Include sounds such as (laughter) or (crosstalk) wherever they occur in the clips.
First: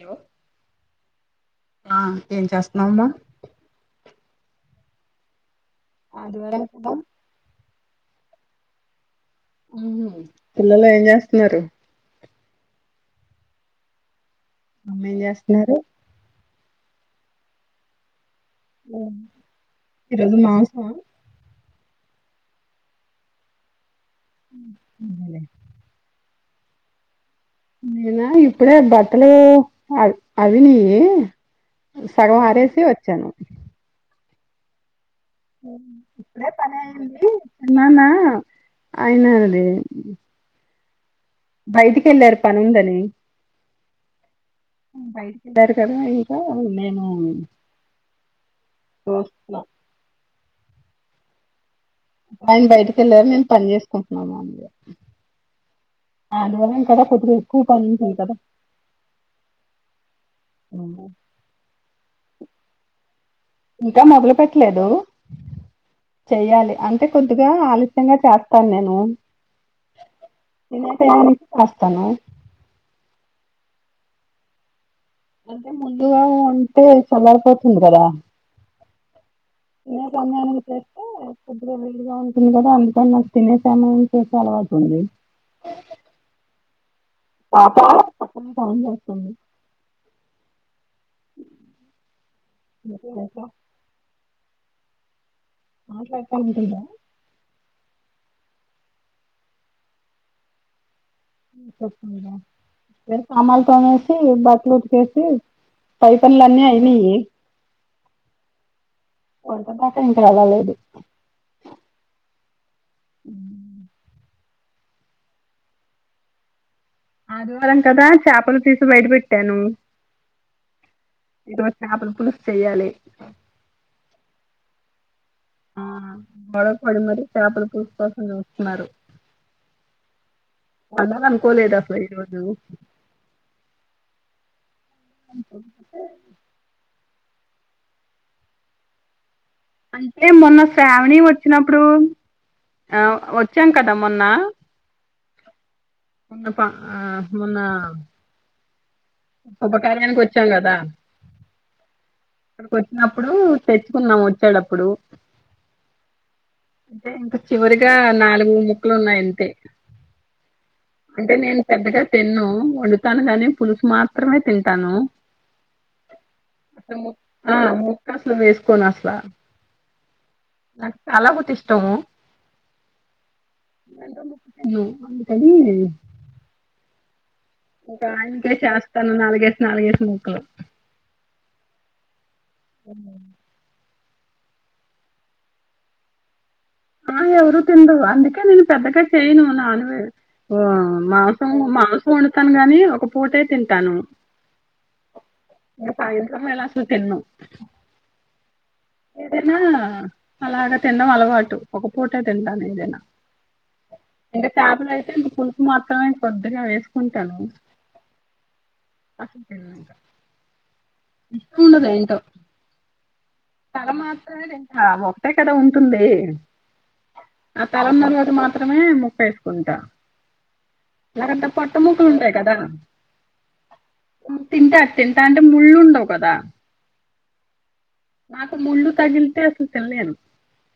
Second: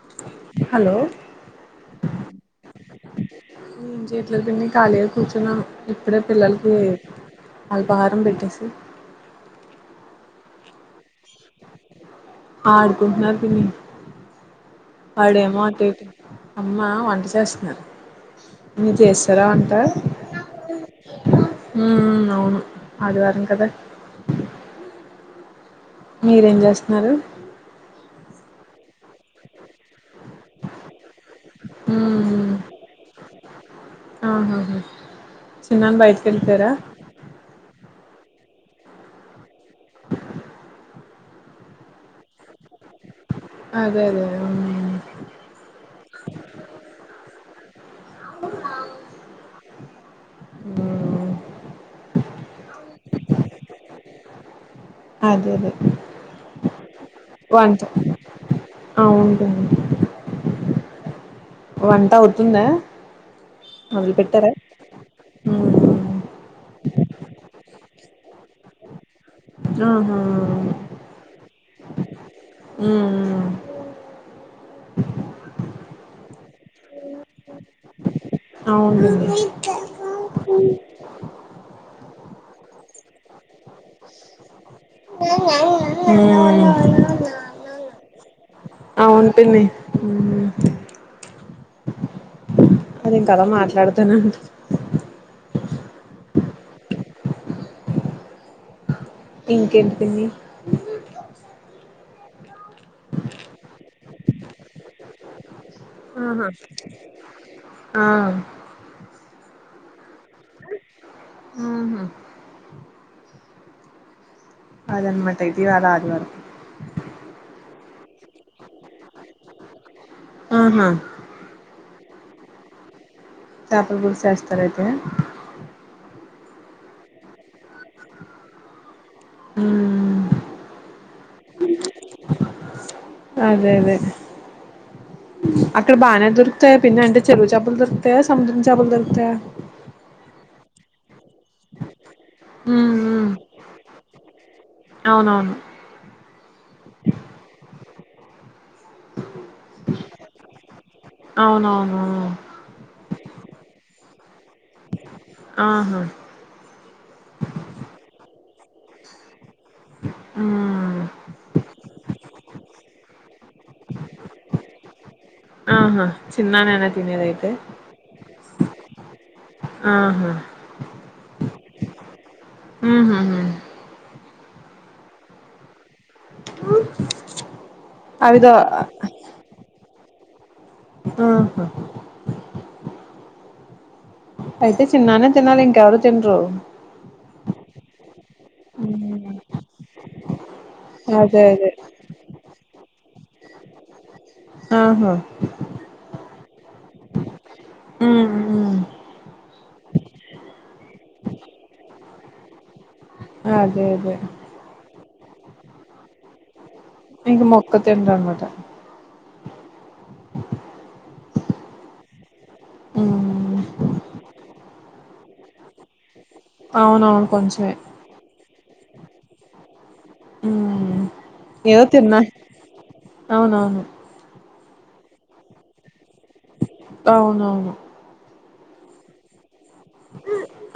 యో హలో ఆ ఏం చేస్తున్నావమ్మా ఏం చేయట్లేదు పిన్ని ఖాళీగా కూర్చున్నాం ఇప్పుడే ఆదివారం పిల్లలకి కదా అల్పహారం పెట్టేసి ఉహు పిల్లలు ఏం చేస్తున్నారు ఆడుకుంటున్నారు పిన్ని అమ్మ ఏం ఆడేమో చేస్తున్నారు అటు ఇటు అమ్మా వంట చేస్తున్నారు మీర్ చేసేసారా వంట ఈరోజు మాంసం ఉ ఉ అవును అదివారం కదా అదే మీరేం జేస్తున్నారు నేనా ఇప్పుడే బట్టలు అయి అవినయి సగం ఉమ్ ఆరేసి వచ్చాను ఆహాహా చిన్నాన్న బయటికి ఇప్పుడే వెళ్ళిపోయారా పని అయిపోయింది చిన్నాన్న అయిన అది బయటికి వెళ్ళారు పనుందని అదే అదే బయటికి వెళ్ళారు కదా ఇంకా నేను ఆయన బయటకెళ్ళారు మేము పని చేసుకుంటున్నాము అందరు అదే అదే వంట (unintelligible) అవును (unintelligible) ఇంగ వంట అవుతుందా ఇంకా మొదలు పెట్టలేదు ఉమ్ చెయ్యాలి అంటే కొద్దిగా ఆలస్యంగా చేస్తాను నేను ఆహా (unintelligible) చేస్తాను ఉ ఉ అంటే ముందుగా ఉంటే చల్లారి పోతుంది కదా అవును తినే టయానికి చేస్తే అప్పుడు వీలు గా ఉంటుంది కదా అందుకని నాకు తినే సమయం చేసే అలవాటు ఉంది ఉ పాప పక్కన వింటాంది బాగుంటుంది ఉ అదే కదా మాట్లాడుతున్నాను మాట్లాడుతా వింటుందా ఇంకేంటండి ఉ సామాన్లు తోమేసి బట్లు ఉతికేసి పై పనులు ఆహా అన్నీ అయినాయి ఆ వంట దాక ఇంకా ఎల్లలేదు ఉహు అదనమాట ఇది కాదు అది కాదు ఆదివారం కదా చేపలు తీసి బయట పెట్టాను ఆహా ఇప్పుడు చాపల పులుసు చెయ్యాలి చాపల పులుసు చేస్తార అయితే ఆ గొడవ పడి మరి చేపల పులుసు కోసం చూస్తున్నారు ఉమ్ అలా అనుకోలేదప్ప ఈరోజు అదే అదే అక్కడ బానే దొరుకుతాయా పిన్ని అంటే చెరువు చెపలు దొరుకుతాయా సముద్రం చెపలు దొరుకుతాయ అంటే మొన్న శ్రావణి వచ్చినప్పుడు ఉమ్ ఆ ఉమ్ వచ్చాం కదా మొన్న అవునవును మొన్న పా ఆ మొన్న ఉపకార్యానికి వచ్చాం కదా అవునవును ఇక్కడికి వచ్చినప్పుడు తెచ్చుకున్నాం వచ్చేడప్పుడు ఆహ అంటే ఇంక చివరిగా నాలుగు ముక్కలు ఉన్నాయి అంతే ఆ అంటే నేను పెద్దగా తిన్ను వండుతాను గాని పులుసు మా త్రమే తింటాను ఆహ చిన్నానేన తిినేది ఐతే కసలు వేస్ కొన్ అసలా ఆహ నాకు తల బోతి ఇష్టము ఊహుహు అందుకని ఇక అవిదో ఆయనకే చేస్తాను నాలుగేసు నాలుగేసి ముొక్కలు ఆహ అవు అయితే చిన్నానే తినాలి ఇంక ఎవరు తినరు ఆ ఎవరుూ తినరు అందుకే నేను పెద్దగా చేయను నాన్వెజ్ అదే మాంసం అదే మాంసం వండుతాను గాని ఒక పూటీ తింటాను ఆహ ఇక సాయంత్రం వేళ అసలు తిన్ను ఉ ఏదైనా అలాగ తినడం అలవాటు ఒక పూట తింటాను ఏదైనా అదే దె ఇంకా చేపలయితే ఇంక పులుసు మాత్రమే కొద్దిగా వేసుకుంటాను ఇంక మొక్క తినరనమాట అసల్ తిన నుండి ఇష్టం ఉండదు ఏంటో తల మాత్రమే తింటా ఒకటే కదా ఉంటుంది అవునవును ఆ కొంచమే తల వటికి మాత్రమే ముక్క వేసుకుంటా నారంత పొట్ట ఏదో ముక్కలు తిన్నా ఉంటాయి కదా అవునవును తింట తింటా అంటే ముళ్ళుండవు కదా అవునవును నాకు ముళ్లు తగిలితే అసలు తిల్లేను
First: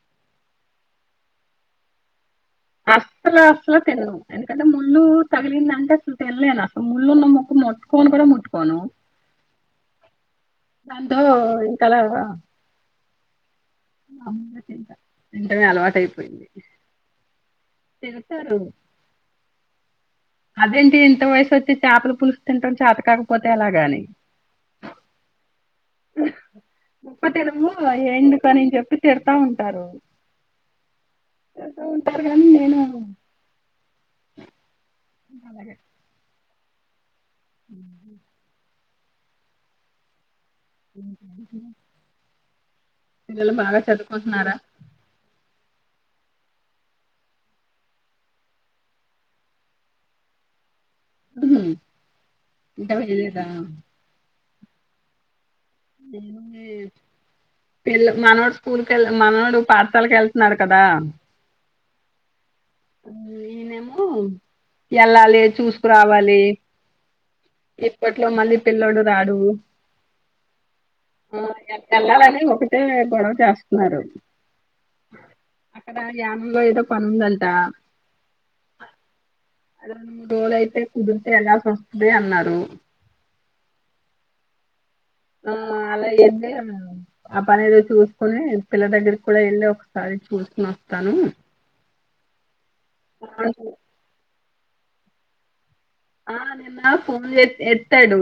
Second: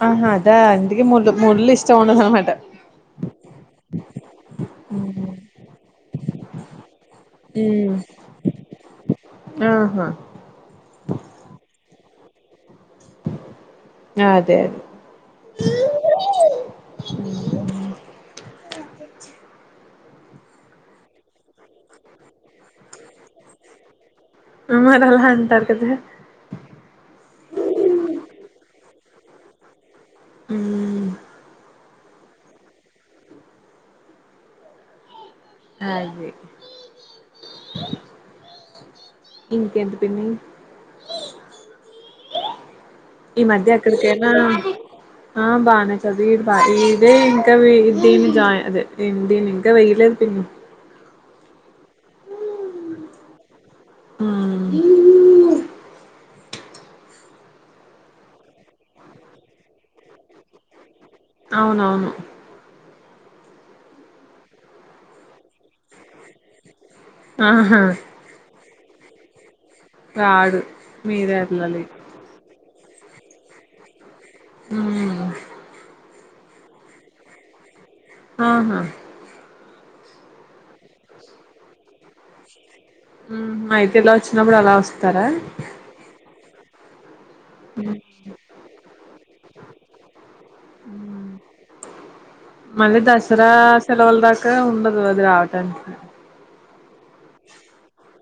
ఆహ అదా ఇంతకి ముళ్ ముళ్లు ఇష్టం ఉండదనమాట అస్సలు అస్సలు తిన్ను ఎందుకంటే ముళ్ళు ఉమ్ తగిలిందంటే అసలు తెన్లేను అసలు ముళ్ళున్నము క్క ముట్కోను కూడ ముట్టుకోను ఆహ దాంతో ఇంక లా అదే అవున్ అదే తింట తింటమే అలవాట అయిపోయింది తింటారు అదేంటి ఇంత వయసు వచ్చి చేపలు పులుసు తింటం చేత కాకపోతే ఎలాగని మరలా అంటారు కదా ముక్క తినవు ఎండుకని చెప్పి తిడతా ఉంటారు మ్మ్ ఉంటారు గ అలాగే అది మ్మ్మ్మ్ ఇంకేంది పిన్ని మ్మ్మ్మ్ ఈ మధ్య అక్కడికేనా ఆ బాగానే చదువు ఇ బా ఇదే ఇంకా దీని జాయి అదే ఎం దీన్ని ఇంకా వెయ్యలేద్ పిన్ని మ్ ఇంకా వేయలేదా మ్మ్ ఎ పిల్ మనువడు స్కూల్ కేళ్ మనువోడు పాఠశాలకు వెళ్తున్నాడు కదా అవునవును ఈనేమో వెళ్లాలి చూసుకురావాలి ఆహా ఇప్పట్లో మళ్ళీ పిల్లడు రాడు రాడు మీరే మ్ వెళ్ళాలి ఎళ్ళాలని ఒకటే గొడవ చేస్తున్నారు మ్ ఇ యాప్ లో ఏదో పనుందంటా ఆహా రెండు మూడు రోజులు అయితే కుదిరితే ఎలాసి వస్తయి అన్నారు మ్ అయితే ఇలా వచ్చినప్పుడు అలా వస్తారా ఆ అలా అయితే ఆ పనేదో చూసుకొని పిల్ల దగ్గరకి కూడా వెళ్ళి ఒకసారి చూసుకోని వస్తాను మళ్ళీ దసరా సెలవులు దాకా ఉండదు అది రావటానికి ఆ నిన్న ఫోన్ చే ఎత్తాడు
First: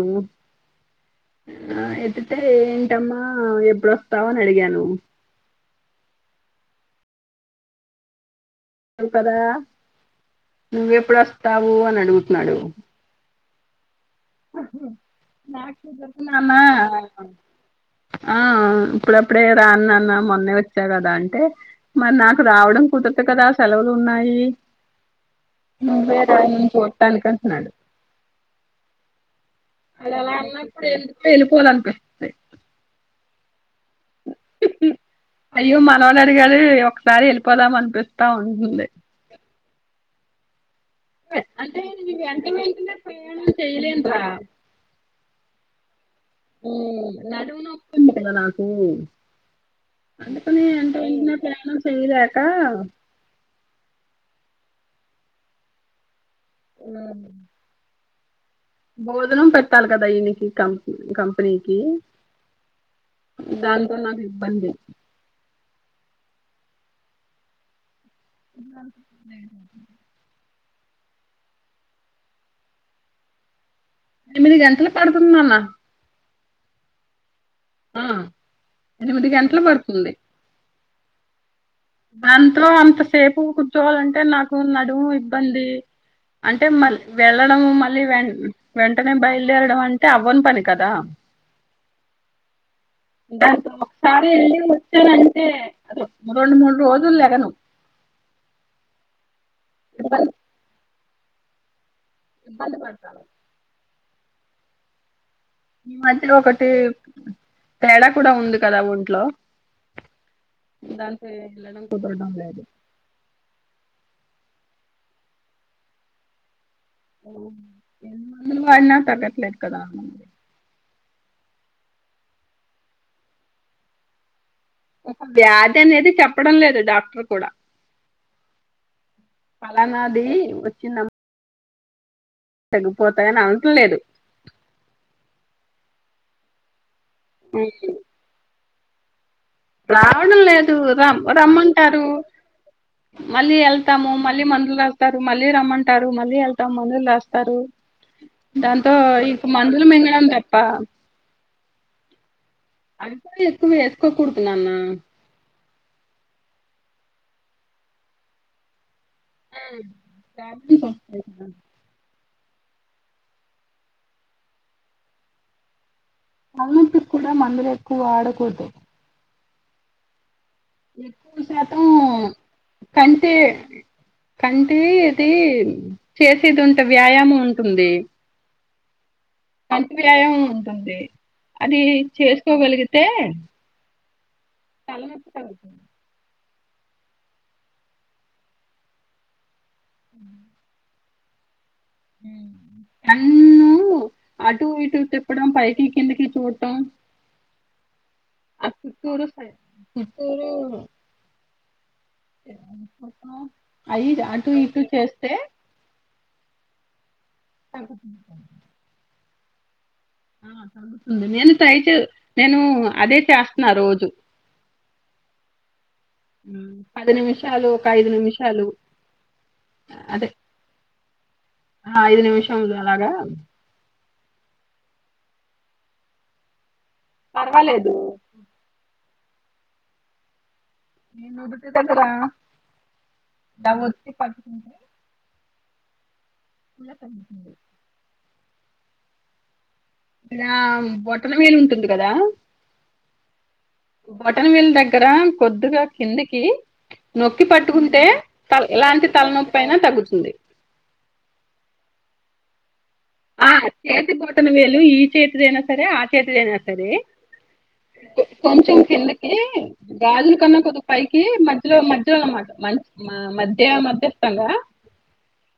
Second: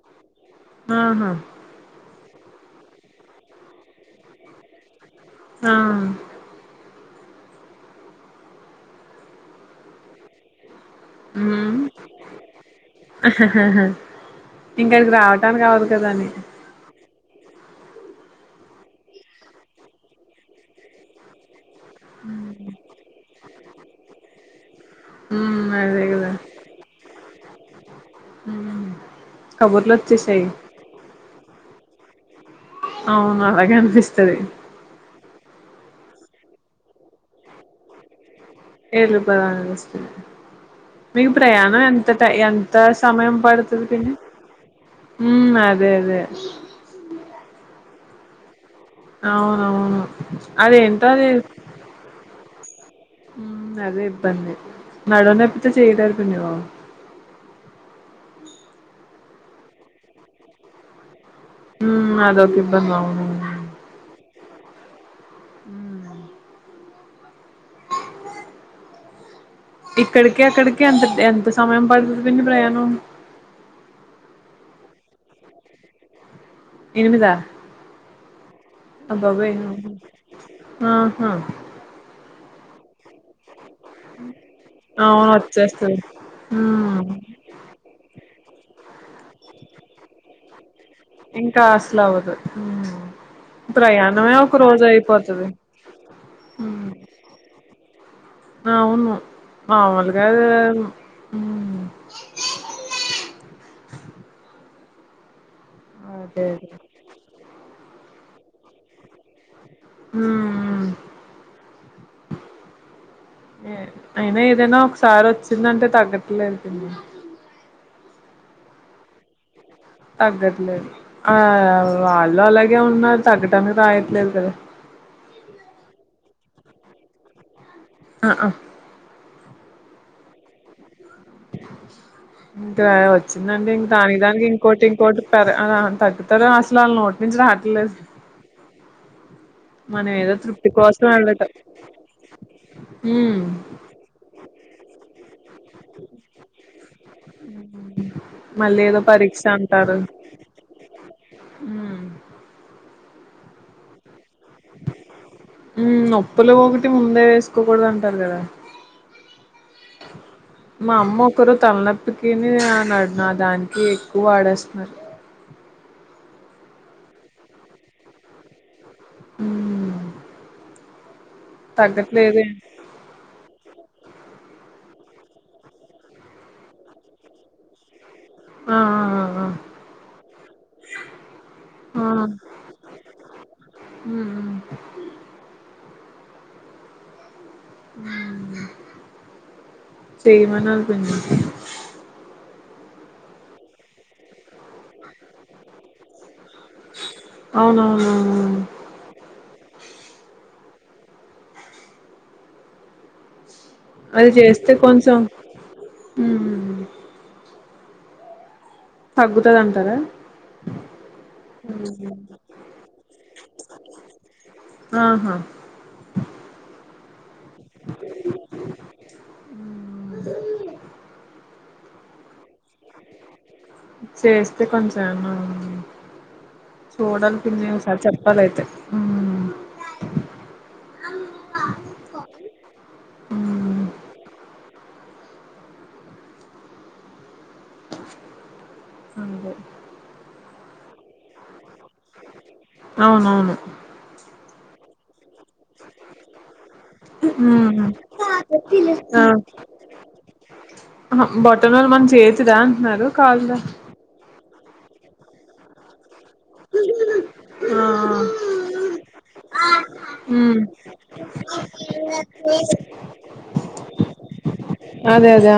ఆహా ఆ ఎత్తితే ఏంటమ్మా ఎప్పుడుొస్తావని అడిగాను ఆా వు కదా నువ్వెప్పుడు వస్తావు అని అడుగుతున్నాడు ఇక్కడికి రావటానికి కావదు కదా అని నాన్న ఆ ఇప్పుడప్పుడే రాన్నాన్న మొన్నే వచ్చాను కదా అంటే మరి నాకు రావడం కుదరదు కదా సెలవులు ఉన్నాయి మ్ నువ్వే రా ఎన్ చుట్టనికంటున్నాడు మ్మ్ కబుర్లు వాళ్ళు అలా వచ్చేసాయి ఉన్నప్పుడు ఎమ్ వెళ్ళిపోవాలన్ప్ అవును అలాగే అనిపిస్తది అయ్యో మనవడు అడిగాడు ఒకసారి వెళ్ళిపోదాం అనిపిస్తా ఉంటుంది ఏళ్ళుపదఞ్చ్ మీకు ప్రయాణం ఎంత ట ఎంత సమయం పడుతుంది మ్ అదే అదే మ్ నడువు నొప్పి ఉంది రా నాకు అవునవును అందుకనే అంత అదేంటో అది విన ప్రయాణం చేయలేక అదే ఇబ్బంది నడువనొప్పితో చేయలేారు కదా ఆ బోధనం పెట్టాలి కదా ఈయకి కం కంపెనీకి మ్మ్ అదొక ఇబ్బంది అవును దాంతో నాకు ఇబ్బంది మ్ ఇక్కడక అక్కడికి ఎంత ఎంత సమయం పడుతుంది ప్రయానం ఎనిమిది గంటలు పడుతుంది నాన ఎనిమిద ఆ ఎనిమిది గంటలు పడుతుంది ఆహా అంతో అంత సే పు కూర్చోవాలంటే నాకు నడుము అవును ఇబ్బంది వచ్చేస్తది అంటే మ హ్మ్ వె ళ్లడము మళ్ళీ వె వెంటనే బయలుదేరడం అంటే అవ్వని పని కదా ఇంకా అసలు అవ్వదు ఉమ్మ్ ప్రయాణమే ఒకరోజు అయిపోతది రెండు మూడు రోజులు లెగను ఆ అవును మామూలుగా అదేను ఉమ్మ్ ఇబ్బంది పడ్తాను ఈ మధ్యలో అదే ఒకటి అదే తేడా కూడా ఉంది కదా ఒంట్లో హ్మ్ హ్మ్. దానికే ఎళ్ళడం కుదరడం లేదు ఏ అయినా ఏదైనా ఒకసారి వచ్చిందంటే తగ్గట్లేదు పిన్ని ఎన్ని మందులు వాడిన తగ్గట్లేదు కదా అని తగ్గట్లేదు ఆ వాళ్ళు అలాగే ఉన్నారు తగ్గటానికి రాయట్లేదు కదా ఒక వ్యాధి అనేది చెప్పడం లేదు డాక్టర్ కూడా అ ఆ పలానాది వచ్చిందమ్మ ఇంతా తగ్గిపోతాయని వచ్చిందండి ఇంకా అనట్లేదు దానికి దానికి ఇంకోటి ఇంకోటి పెర్ ఆ తగ్గుతదా అసలు వాళ్ళ నోటి నుంచి రావట్లేదు మనం ఏదో రావడం తృప్తి లేదు కోసం రమ్ వెళ్ళటం రమ్మంటారు ఉమ్ మళ్ళీ ఎ ళ్తాము మళ్ళీ మందులు రాస్తారు మళ్ళీ రమ్మంటారు మళ్ళీ ఎళ్తాము మందులు రాస్తారు మళ్ళీ దాంతో ఏదో ఇంక మందులు మింగడం తప్ప ఉమ్మ్ అది కూడా ఎక్కువ ఏసుకోకూడదు నాన్న ఉమ్మ్ నొప్పులు ఒకటి ముందే ఏసుకోకూడదు అంటారు కదా ప్రాబ్లమ్స్ మా వస్తాయి అమ్మా కదా ఒకరు తల నొ ప్పికిని ఆడై నా దానికి ఎక్కువ వాడేస్తున్నారు తలనొప్పికి కూడా మందులు ఎక్కువ వాడకూడదు ఉమ్మ్ ఎక్కువ శా తగ్గట్లేదే కంటే కంటే ఇది చేసేది ఉంటే వ్యాయామం ఉంటుంది ఆ ఆ ఆ కంటివి వ్యాయామం ఉంటుంది అది చేసుకోగలిగితే ఉమ్మ్ ఉమ్మ్ తలనొప్పి తగ్గుతుంది ఉమ్మ్ చేయమనాలి పిన్ని ఉమ్మ్ కన్ను అటు ఇటు తిప్పడం పైకి కిందకి చూడటం అవునవునవును పుత్తూరు సైడ్ పుత్తూరు ఐదు అది అటు చేస్తే ఇటు కొంచెం చేస్తే ఉమ్ తగ్గుతుంది తగ్గుతది అంటారా అడుగుతుంది నేను టైటు నేను అదే చేస్తున్నా రోజు ఆహా ఉమ్ పది నిమిషాలు ఒకఐదు నిమిషాలు అదే ఆ ఐదు నిమిషాలు అలాగా చేస్తే కొంచెం ఏమన్నా చూడాలి తర్వాత పిన్ని ఒకసారి చెప్ ప్పాలి అయితే ఉమ్ నేను నుదిటి దగ్గర ఇట్టా ఉమ్ వత్తి పట్టుకుంటే ఇలా తగ్గింది అంతే నా బొట్టన వేలుంటుంది గదా ఆ అవును బొటన వేలు దగ్గర కొద్దిగా కిందికి నొక్కి ఉమ్ పట్టుకుంటే తల్ ఎలాంటి ఆ తలనొప్పయినా తగ్గుతుంది ఆహా బొటవేలు మన చేతిదా అన్నారు ఆ కాల్దా చేతి బొటనవేలు ఈ చేతిదైనా సరే ఆ చేతిదైనా సరే ఆ కొంచెం కిందికి గాజులు కన్నా ఉమ్ కొద్దిగ పైకి మధ్యలో మధ్యలో అన్నమాట మంచి ఆ మధ్య మధ్యస్థంగా అదే అదే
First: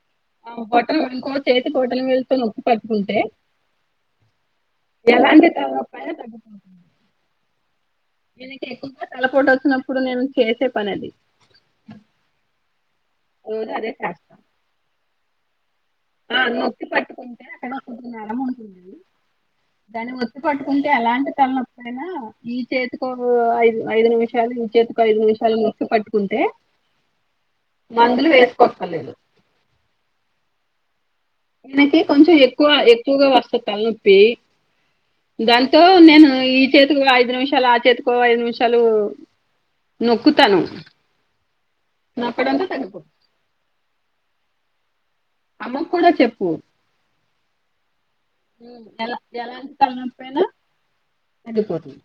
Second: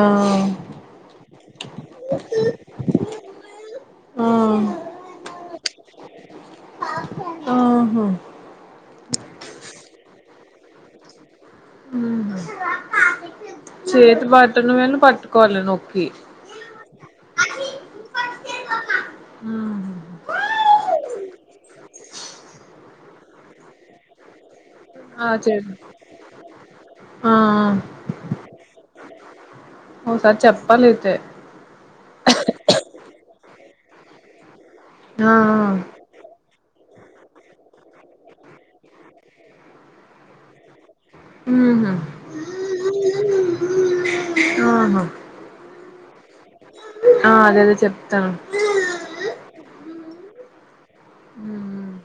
ఆ బొటనవేలు చేతి బొటనవేలు తో నొక్కి పట్టుకుంటే ఆ ఎలాంటి తలనొప్పైనా తగ్గిపోతుంది ఆహా నేనింక ఎక్కువగా తలపోటొచ్చినప్పుడు నేను చేసే పనది ఉమ్ హు రోజు అదే చేతి చేస్తాను బొటనవేలును పట్టుకోవాలి నొక్కి ఆ నొక్కి పట్టుకుంటే అక్కడ ఒక నరం ఉంటుంది ఆ దాన్ని ఒత్తిపట్టుకుంటే ఎలాంటి తలనొప్పయినా ఈ చేతికో ఐదు ఐదు నిమిషాలు ఈ చేతిక్ ఒక ఐదు ఆ నిమిషాలు చేదు నొక్కి పట్టుకుంటే ఆ మందులు వేసుకోక్కర్లేదు ఓసారి చెప్పాలైతే మనకి కొంచెం ఎక్కువ ఎక్కువగా వస్తది తలనొప్పి ఆ దాంతో నేను ఈ చేతికు ఐదు నిమిషాలు ఆ చేతికో ఐదు నిమిషాలు నొక్కుతాను ఉహు నొక్కడంతో తగ్గిపోతుంది ఆహా అమ్మక్కూడా చెప్పు ఆ అదదే చెప్తాను ఎలా ఎలాంటి తలనొప్పైనా ఉమ్ తగ్గిపోతుంది